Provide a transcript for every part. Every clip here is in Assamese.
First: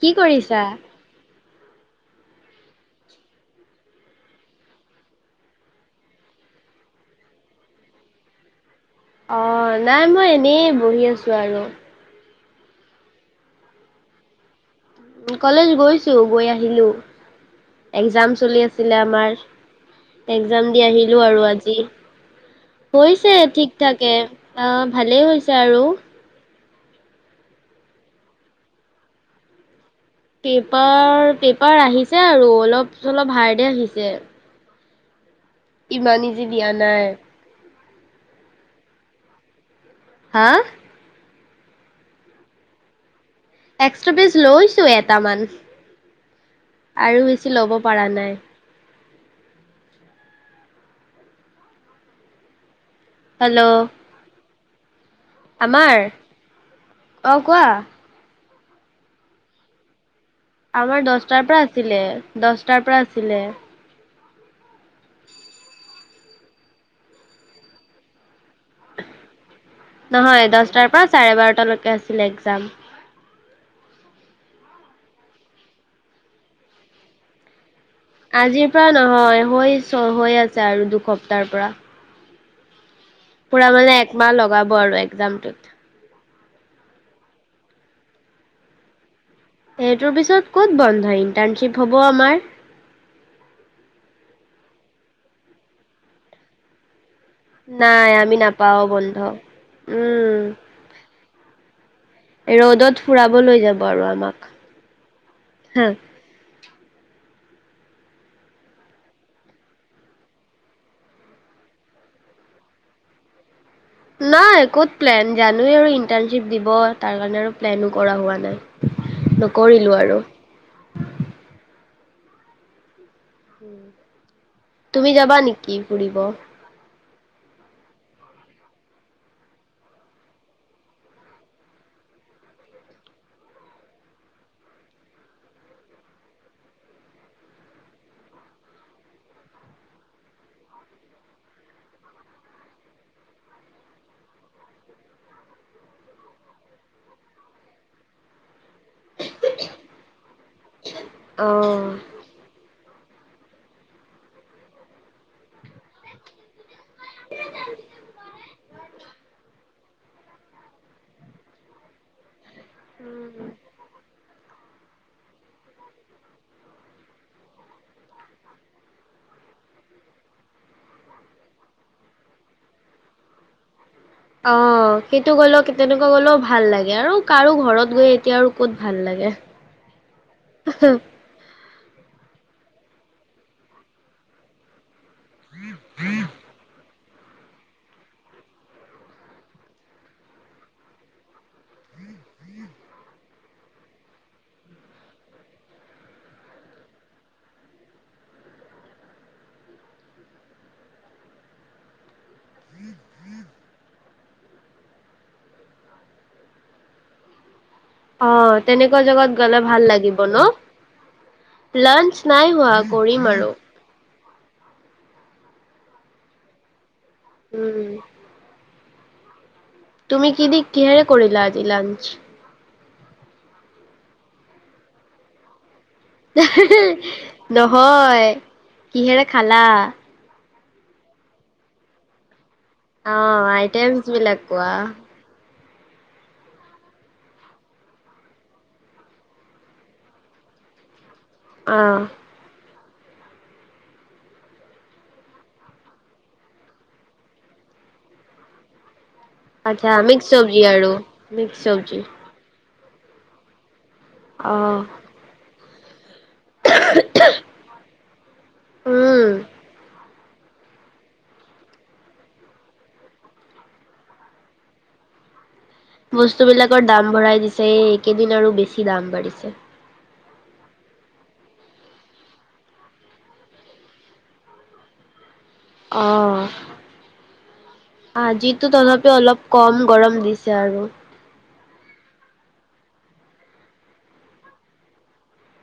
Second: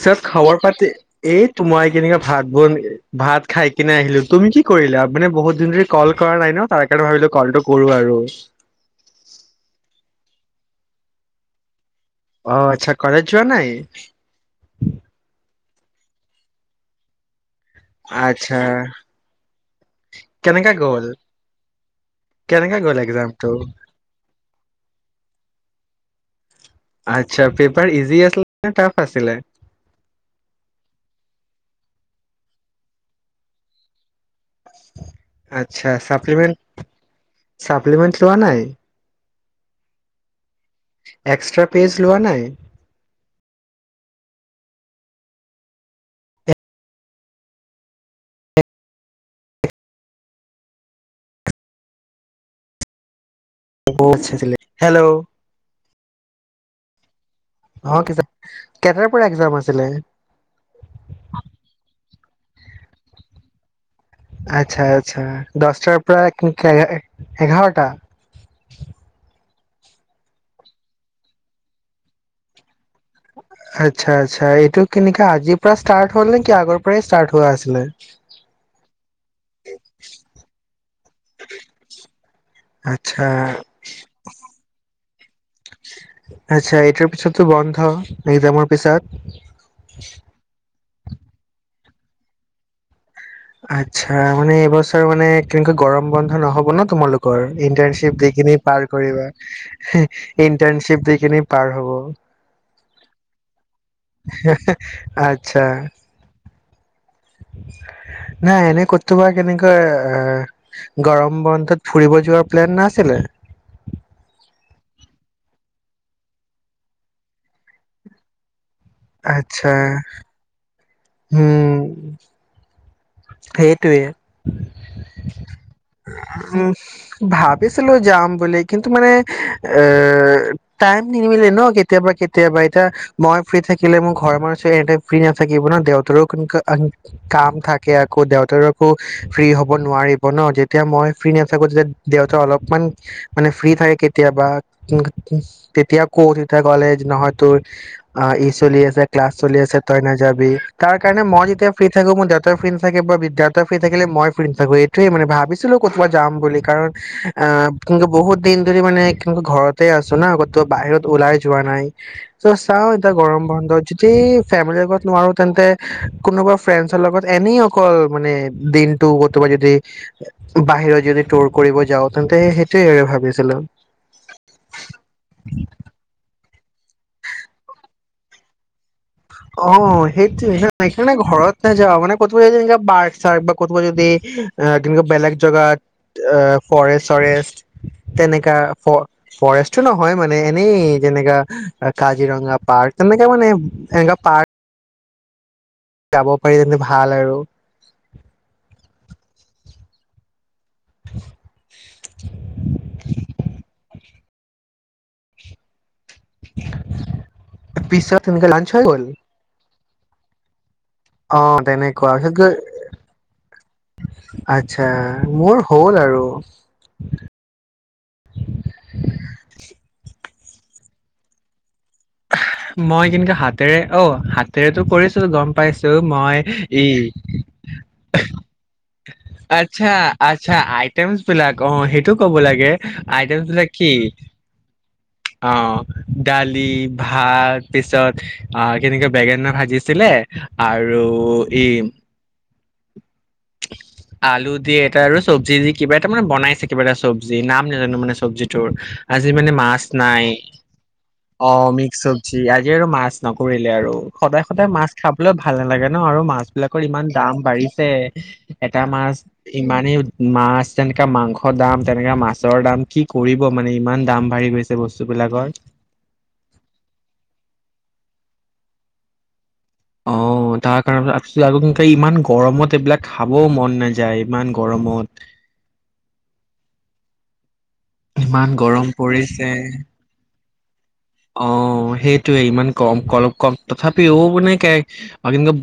কি কৰিছা? খবৰ পাতি এই। মই কেনেকে ভাত বন ভাত খাই কিনে আহিলো তুমি কি কৰিলা। মানে বহুত দিন ধৰি কল কৰা নাই ন তাৰ কাৰণে ভাবিলো। কলটো কৰো আৰু। অ নাই মই এনেই বহি আছো আৰু। অ আচ্ছা কলেজ যোৱা নাই। উম, কলেজ গৈছো গৈ আহিলো। এক্জাম আচ্ছা চলি আছিলে। আমাৰ একজাম কেনেকা দি গ'ল আহিলো আৰু আজি কেনেকা গ'ল হৈছে এক্জামটো ঠিক থাকে। অহ ভালেই হৈছে আৰু্ আচ্ছা পেপাৰ ইজি আছিলে নে টাফ আছিলে পেপাৰ পেপাৰ আহিছে আৰু অলপ চলপ হাৰডে আহিছে [unintelligible] ইমান ইজি দিয়া নাই এপিমেণ্ট লোৱা নাই হা এক্সট্ৰা পেজ লোৱা নাই এক্সট্ৰা পেজ লৈছো এটামান আৰু বেছি ল'ব পৰা নাই হেল্ল' হেল্ল' আমাৰ অ কোৱা অ কেইটাৰ পৰা এক্জাম আছিলে আমাৰ দচটাৰ পৰা আছিলে দচটাৰ পৰা আছিলে আচ্ছা আচ্ছা দচটাৰ পৰা এঘাৰটা নহয় দহটাৰ পৰা চাৰে বাৰটালৈকে আছিলে একজাম আচ্ছা আচ্ছা এইটো কেনেকা আজিৰ পৰা ষ্টাৰ্ট হল নে কি আগৰ পৰাই ষ্টাৰ্ট হোৱা আছিলে আজিৰ পৰা নহয় হৈ হৈ আছে আৰু দু সপ্তাহ পৰা আচ্ছা পোৰা মানে একমাহ লগাব আৰু একজামটোত আচ্ছা এইটোৰ পিছতো বন্ধ একজামৰ পিছত সেইটোৰ পিছত ক'ত বন্ধ ইণ্টাৰ্ণশ্বিপ হ'ব আমাৰ আচ্ছা মানে এইবছৰ মানে কেনেকা গৰম বন্ধ নহব ন তোমালোক কৰ নাই ইন্টচিপ দি আমি কিনি নাপাওঁ পাৰ বন্ধ। পৰিবা হু উম, ইন্টচিপ দিকিনি পাৰ হ'ব ৰ'দত ফুৰাব লৈ যাব আৰু আমাক আচ্ছা হু নাই এনে কৰোবা কেনেকৈ এ গৰম বন্ধত ফুৰিব যোৱাৰ প্লেন নাছিলে নাই ক'ত প্লেন জানোৱ আৰু ইন্টাৰ্শ্বিপ দিব তাৰ কাৰণে আৰু প্লেনো কৰা হোৱা নাই নকৰিলোঁ আৰু হম তুমি যাবা নেকি ফুৰিব উম ভাবিছিলো যাম বুলি কিন্তু মানে অ টাইম নিমিলে ন কেতিয়াবা কেতিয়াবা এতিয়া মই ফ্ৰী থাকিলে মোৰ ঘৰৰ মানুহ এনোই ফ্ৰী নাথাকিব ন দেউতৰো কোন কাম থাক আকৌ দেউতাৰ আকো ফ্ৰী হ'ব নোৱাৰিব ন যেতিয়া মই ফ্ৰী নাথাকো তেতিয়া দেউতাৰ অলপমান মানে ফ্ৰী থাকে কেতিয়াবা তেতিয়া কৌ কোদ ক'লে নহয় তোৰ চলি আছে ক্লাছ চলিছে তই নাযাবি তাৰ কাৰণে মই যেতিয়া অ'। ফ্ৰ্ৰী থাকো মোৰ দে ফ্ৰী নথাকে বা বিদ্যাৰ্থ ফ্ৰি থাকে মই ফ্ৰিৰি নাথাকো এইটোৱে মানে ভাবিছিলো ক'তবাত যাম বুলি কাৰণ অ কিন্তু বহুত দিন ধৰি মানে ঘৰতে আছো না কতো বাহিৰত ওলাই যোৱা নাই। ত' চাও এতিয়া গৰম বন্ধত যদি ফেমিলিৰ আগত নোৱাৰো তেন্তে কোনোবা ফ্ৰেণ্ডছৰ লগত এনেই অকল মানে দিনটো কৰতোবা যদি বাহিৰত যদি টুৰ কৰিব যাওঁ তেন্তে সেইটোয়ে আৰু ভাবিছিলো। অ সেইটো গ'ল তেনেকুৱা গ'ল ভাল লাগে আৰু কাৰো ঘৰত গৈ এতিয়া আৰু ক'ত ভাল লাগে। অ সেইটো সেই সেইকাৰণে ঘৰত [unintelligible] এনেকা বেলেগ জেগাত এ ফৰেষ্ট চৰেষ্ট তেনেকা ফৰেষ্টটো নহয় মানে এনেই যেনেকা কাজিৰঙা পাৰ্ক তেনেকা মানে এনে পাৰ্ক যাব পাৰি তেন্তে ভাল আৰু [inaudible] [inaudible] অ তেনেকে লাঞ্চ হৈ তেনেকুৱা গ'ল জগাত গ'লে ভাল লাগে। দিব অ', ন। তেনেকুৱা লানঞ্চ পিছত গৈ নাই হোৱা কৰিম আৰু- আচ্ছা মোৰ হ'ল আৰু উম। তুমি কি দি কিহেৰে কৰিলা‌ আজি লাঞ্চ। মই কিন্তু হাতেৰে অ হাতেৰেটো কৰিছো গম পাইছো। মই ই নহয় কিহেৰে খালা? আচ্ছা আচ্ছা আইটেমছ বিলাক অ সেইটো ক'ব লাগে। অ আইটেমচ বিলাক কোৱা? অঁ দালি, ভাত পিছত আহ কেনেকে বেঙেনা ভাজিছিলে আৰু অ এইম আলু দি এটা আৰু চব্জি দি কিবা এটা মানে বনাইছে কিবা এটা চব্জি নাম নাজানো মানে চব্জিটোৰ আজি মানে মাছ আচ্ছা নাই মিক্স চব্জি আৰু অ মিক্স চব্জি চবজি। আজি আৰু মাছ নকৰিলে আৰু সদায় অ সদায় মাছ খাবলৈ ভাল নালাগে। ন আৰু মাছ বিলাকৰ ইমান দাম বাঢ়িছে। [unintelligible] এটা মাছ উম ইমানেই মাছ তেনেকা মাংসৰ দাম তেনেকা মাছৰ দাম কি কৰিব মানে ইমান দাম বাঢ়ি গৈছে বস্তুবিলাকৰ বস্তুবিলাকৰ দাম ভৰাই দিছে এই একেইদিন আৰু বেছি দাম বাঢ়িছে অ তাৰ কাৰণে তাৰপিছত আকে ইমান গৰমত এইবিলাক খাবও মন নাযায় ইমান গৰমত অ ইমান আজিতো গৰম তথাপিও অলপ পৰিছে কম গৰম দিছ তিয়া আৰু অ সেইটোয়ে ইমান কম কলপ কম তথাপিও মানে কে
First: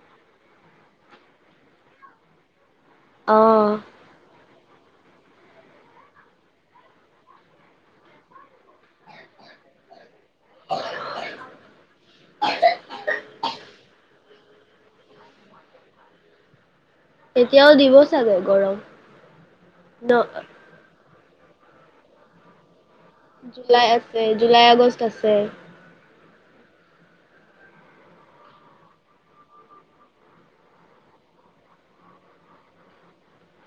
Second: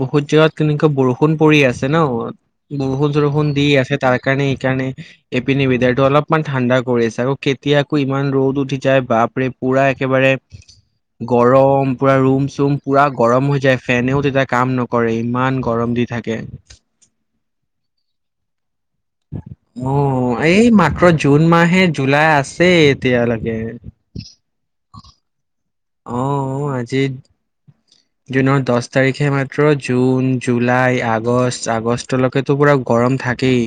বহুত জোৰত কেনেকুৱা বৰষুণ পৰি আছে ন বৰষুণ চৰষুণ দি অ', আছে তাৰ কাৰণেই হে কাৰণে এইপিনি ৱেদাৰ টো অলপমান ঠাণ্ডা কৰি আছে আৰু কেতিয়াকো ইমান ৰ'দ উঠি যায় বাপৰে পুৰা একেবাৰে গৰম পুৰা ৰুম চুম পুৰা গৰম হৈ যায় ফেনেও তেতি কাম নকৰে ইমান গৰম দি থাকে এতিয়াও দিব চাগে গৰম অ ন এই মাক্ৰ জুন মাহে জুুলাই আছে এতিয়ালৈকে জুলাই আছে জুলাই আগষ্ট ছে অ আজি জুনৰ দহ তাৰিখে মাত্ৰ জুন জুলাই আগষ্ট আগষ্টলেকেতো পুৰা গৰম থাকেই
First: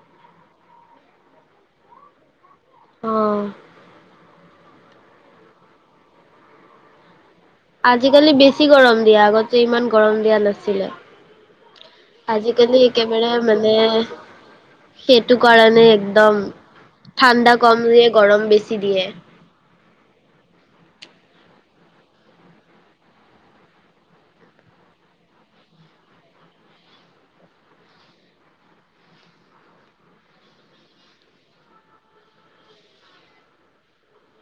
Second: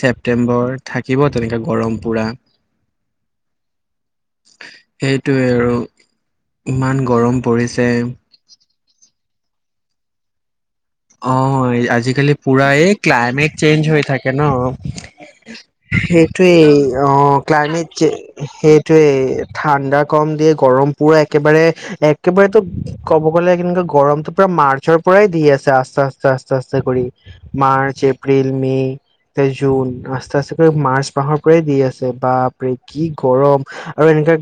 ছেপটেম্বৰ থাকিব তেনেকে গৰম পুৰা অহ সেইটোৱে আৰু ইমান গৰম পৰিছে আজিকালি বেছি গৰম দিয়ে আগত যে ইমান গৰম দিয়া নাছি অ আজিকালি পুৰা এই একেবাৰে ক্লাইমেট মানে চেঞ্জ হৈ থাকে ন সেইটো কাৰণে একদম সেইটোৱেই অ ঠাণ্ডা কম ক্লাইমেটজ দিয়ে গৰম বেছি দিয়ে সেইটোৱেই ঠাণ্ডা কম দিয়ে গৰম পুৰা একেবাৰে একেবাৰে তো ক'ব গ'লে কেনেকে গৰমটো পুৰা মাৰ্চৰ পৰাই দি আছে আছ আচতে আস্তে আস্তে কৰি মাৰ্চ এপ্ৰিল মে তে জুন আস্তে আস্তে কৰি মাৰ্চ মাহৰ পৰাই দি আছে বাপ ৰে কি গৰম আৰু এনেকা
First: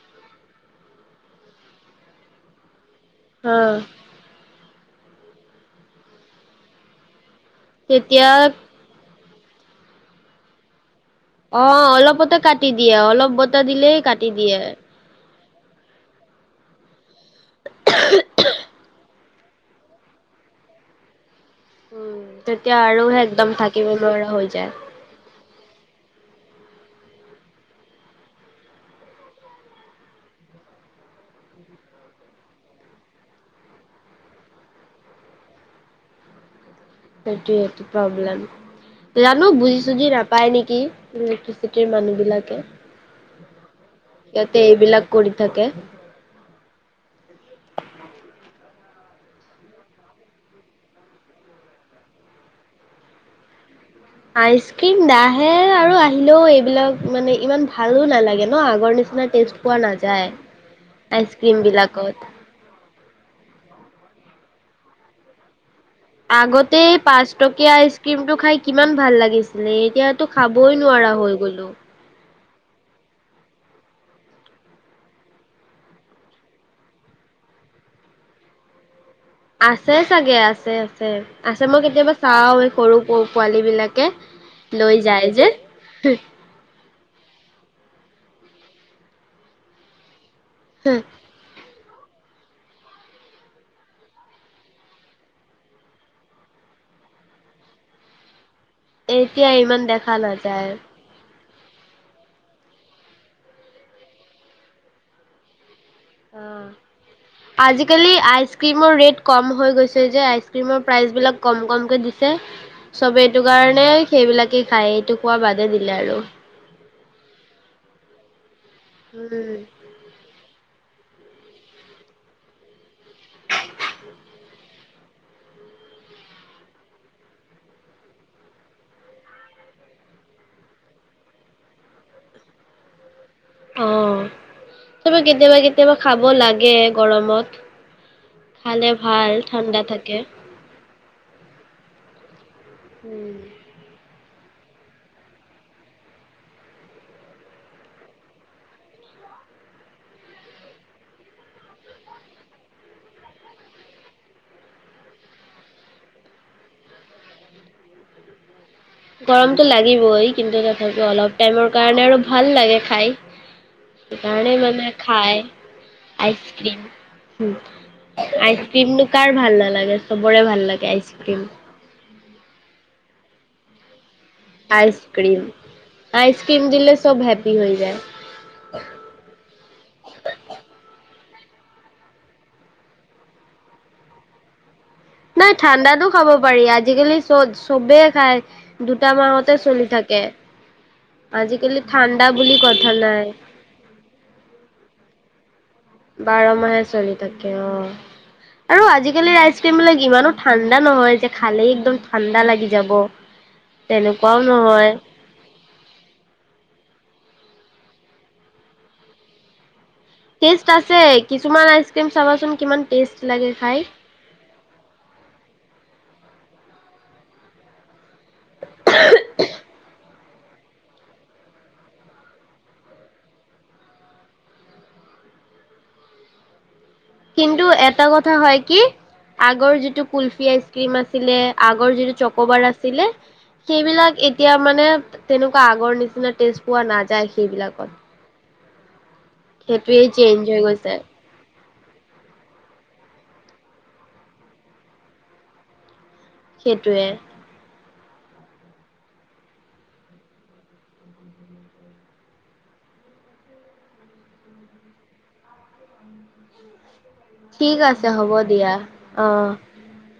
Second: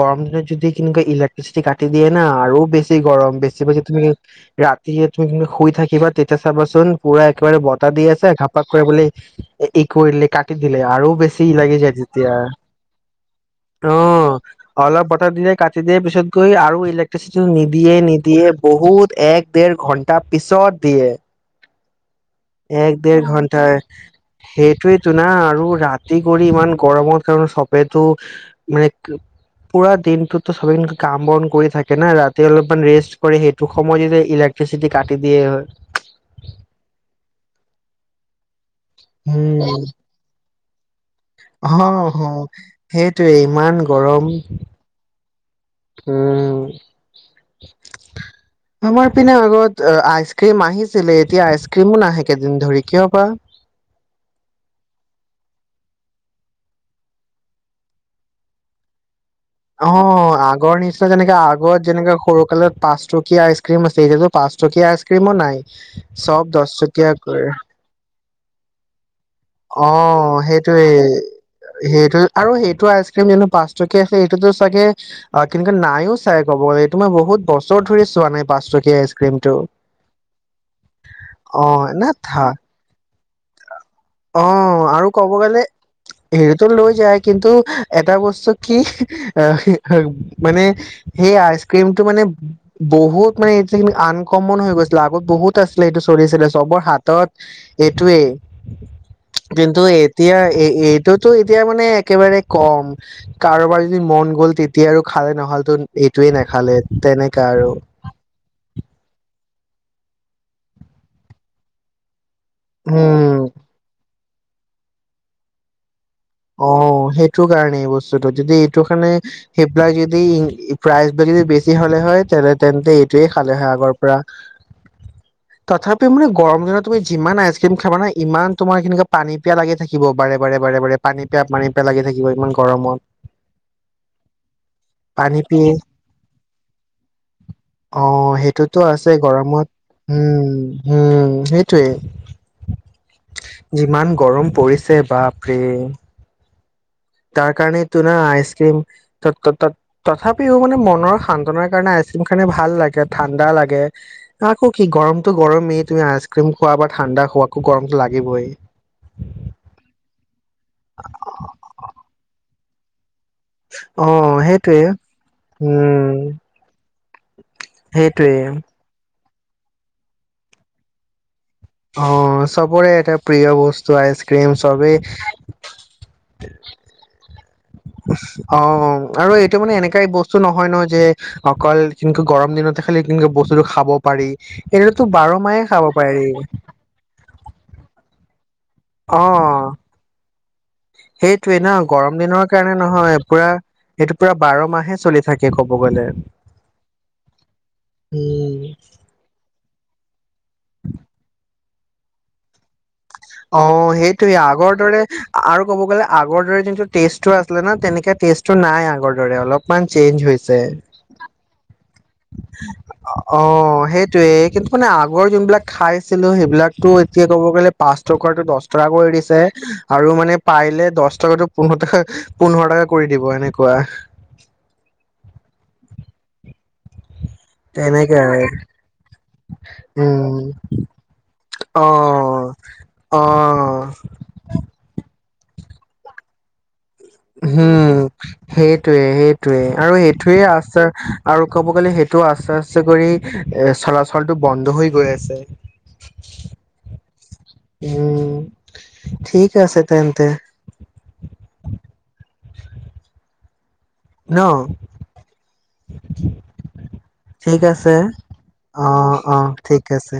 গৰম দিনত যদি কেনেকুৱা ইলেক্ট্ৰিচিটি কাটি দিয়ে না আৰু বেছি বেছি গৰম হা বেছি বেছি তুমি ৰাত তিয়া তুমি শুই থাকি থিবা তেতিয়া চাবাচোন পুৰা একেবাৰে বতাহ দি আছে তেতিয়া ঘাপাক কৰে বুলে ই কৰিলে কাটি দিলে আৰু বেছি অ লাগি যায় তেতিয়া অলপতে কাটি দিয়ে অলপ বতাহ দিলেই কাটি অ' দিয়ে অলপ বতাহ দিলে কাটি দিয়াৰ পিছত গৈ আৰু ইলেক টো নিদিয়ে নিদিয়ে বহুত এক দেৰ ঘন্টা পিছত য়ে উম তেতিয়া এক আৰুহে দেৰ একদম ঘন্টাই থাকিব নোৱাৰা হৈ যায় সেইটোৱেইতো না আৰু ৰাতি কৰি ইমান গৰমত কাৰণে সবেতো মানে পুৰা দিনটোতো সবেই কাম বন কৰি থাকে না ৰাতি অলপমান ৰেষ্ট কৰে সেইটো সময় যদি ইলেক্ট্ৰিচিটি কাটি দিয়ে হয় হেটোৱেটো প্ৰব্লেম জানো বুজি চুজি নাপায় নিক কি অহ হ সেইটোৱে ইমান গৰম সিহঁতে এইবিলাক কৰি থাকে। উম আমাৰ পিনে আগত আইচ ক্ৰীম আহিছিলে এতিয়া আইচ ক্ৰীমো নাহে কেইদিন ধৰি কিয় বা আইচক্ৰিম নাহে আৰু আহিলেও এইবিলাক মানে ইমান ভালো নালাগে ন আগৰ নিচিনা টেষ্ট পোৱা অ নাযায় আগৰ নিচিনা যেনেকে আইচক্ৰীম আগত যেনেকে বিলাকত। সৰুকালত পাঁচটকীয়া ক্ৰীম আছে এতিয়াতো পাচ টকীয়া আইচক্ৰীমো নাই চব দহ আগতে টকীয়া পাঁচ কৰে টকীয়া আইচক্ৰীমটো খাই কিমান ভাল লাগে লাগিছিলে অ এতিয়াতো খাবই সেইটোৱে নোৱাৰা হৈ গলো সেইটো আৰু সেইটো আইচক্ৰীম এনো পাঁচটকীয়া আছে এইটোতো চাগে অ কেনকা নাইয়ো চাই ক'ব গ'লে এইটো মই বহুত বছৰ ধৰি চোৱা নাই পাঁচটকীয়া আইচ আছে চাগে আছে আছে আছে অ মই কেতিয়াবা না থা চাও এই সৰু প পোৱালিবিলা অ আৰু ক'ব গ'লে হেৰিটো লৈ যায় কিন্তু এটা বস্তু কি আহ হি হে ৰু মানে সেই আইচ ক্ৰীমটো মানে বহুত মানে এইটো আনকমন হৈ গৈছিলে আগত বহুত আছিলে সেইটো চলিছিলে চবৰ হাতত এইটোৱেই এতিয়া ইমান কিন্তু দেখা এতিয়া এই নাযায়। এইটোতো তেতিয়া মানে একেবাৰে কম কাৰোবাৰ যদি মন গ'ল তেতিয়া আৰু খাই নহ'লেতো এইটোৱে অ নাখালে তেনেকা আৰু আজিকালি আইচক্ৰীমৰ ৰেট কম হৈ গৈছে যে আইচক্ৰীমৰ প্ৰাইচ বিলাক কম কমকে দি ছে চবে উম এইটো কাৰণেই সেইবিলাকেই খায় এইটো খোৱা বাদে দিলে আৰু অ সেইটো কাৰণে বস্তুটো যদি দোকানে উম, সেইবিলাই যদি ই প্ৰাইজবিল যদি বেছি হ'লে হয় তেনে তেন্তে সেটোৱেই খালে হয় আগৰ পৰা তথাপিও মানে গৰম দিনত তুমি যিমান আইচক্ৰীম খাবা নহয় ইমান তোমাৰ সেনেকা পানী পিয়া লাগি থাকিব বাৰে বাৰে বাৰে বাৰে পানী পিয়া পানী পিয়া লাগি থাকিব ইমান গৰমত অ', চবে পানী কেতিয়াবা পিয়ে কেতিয়াবা খাব লাগে গৰমত। অহ সেইটোতো খালে আছে ভাল গৰমত ঠাণ্ডা থাকে। উম হম সেইটোৱে উম যিমান গৰম পৰিছে বাপ ৰে তাৰ কাৰণে ত না আইচক্ৰীম ত ত ত তথাপিও মানে মনৰ সান্তনাৰ কাৰণে আইচক্ৰীম খালে ভাল লাগে ঠাণ্ডা লাগে আকৌ কি গৰমটো গৰমেই তুমি আইচক্ৰীম খোৱা বা ঠাণ্ডা খোৱা আকৌ গৰমটো লাগিবই গৰমটো লাগিবই কিন্তু তথাপিও অলপ টাইমৰ কাৰণে আৰু ভাল লাগে খায়। অ সেইকাৰণে সেইটোৱে মানে খায় উম আইচক্ৰীম। সেইটোৱে আইচক্ৰীম ন। থকাৰ ভাল নালাগে চবৰে ভাল লাগে আইচক্ৰীম। অ চবৰে এটা প্ৰিয় বস্তু আচক্ৰীম। আইচক্ৰিম আইচক্ৰিম দিলে চব হেপি। অ আৰু এইটো মানে এনেকা বস্তু নহয় ন যে। অকল কেকৈ গৰম দিনত খাললে কেনেকে বস্তুটো খাব পাৰি। এইটোতো বাৰ নাই মাহে ঠাণ্ডাতো খাব পাৰি আজিকালি চব চবে। চায়। অ সেইটোৱে ন আজিকালি গৰম ঠাণ্ডা দিনৰ বুলি কাৰণে কথা নহয় নাই পুৰা এইটো পুৰা বাৰ মাহে চলিছে। থাকে কব। গ'লে বাৰ মাহে চলি থাকে অ উম আৰু আজিকালি ৰাইজ। তিমবিলাক ইমান নো। ঠাণ্ডা নহয় যে খালে। একদম ঠাণ্ডা লাগি যাব। অ সেইটোয়ে তেনেকুৱাও আগৰ নহয়। দৰে আৰু ক'ব গ'লে আগৰ দৰে যোনটো। টেষ্টটো আছিলে ন তেনেকে টেষ্টটো নাই আগৰ দৰে অলপমান। চেঞ্জ ষ্ট হৈছে আছে কিছুমান। চাবাচোন কিমান টেষ্ট অ লাগে খাই্ সেইটোয়ে কিন্তু মানে আগৰ যোনবিলাক খাই আছিলো সেইবিলাকো এতিয়া ক'ব গ'লে পাছত। টো দহ টকা কৰি এৰিছে আৰু মানে। পাৰলে দহ টকাতটো পোন্ধৰ টকা পোন্ধৰ টকা কৰি দিব এনেকুৱা। কিন্তু এটা তেনেকে কথা আৰু হয় কি আগৰ যিটো উম কুলফি আইচ ক্ৰীম আছিলে। অ আগৰ যিটো চকবাৰ আছিলে অ সেইবিলাক এতিয়া মানে তেনেকুৱা আগৰ নিচিনা। টেষ্ট। পোৱা নাযায় সেইবিলাকত। সেইটোয়ে সেই। সোৱে আৰু সেইটোৱে চেঞ্জ সেইটোয়ে হৈ আচাৰ গৈছে, আৰু। ক'ব গ'লে সেইটো আস্তে আস্তে কৰি এ চলাচলটো বন্ধ হৈ গৈ আছে। সেইটোৱে। উম ঠিক আছে তেন্তন্তে। ন। ঠিক আছে অ অ ঠিক আছে।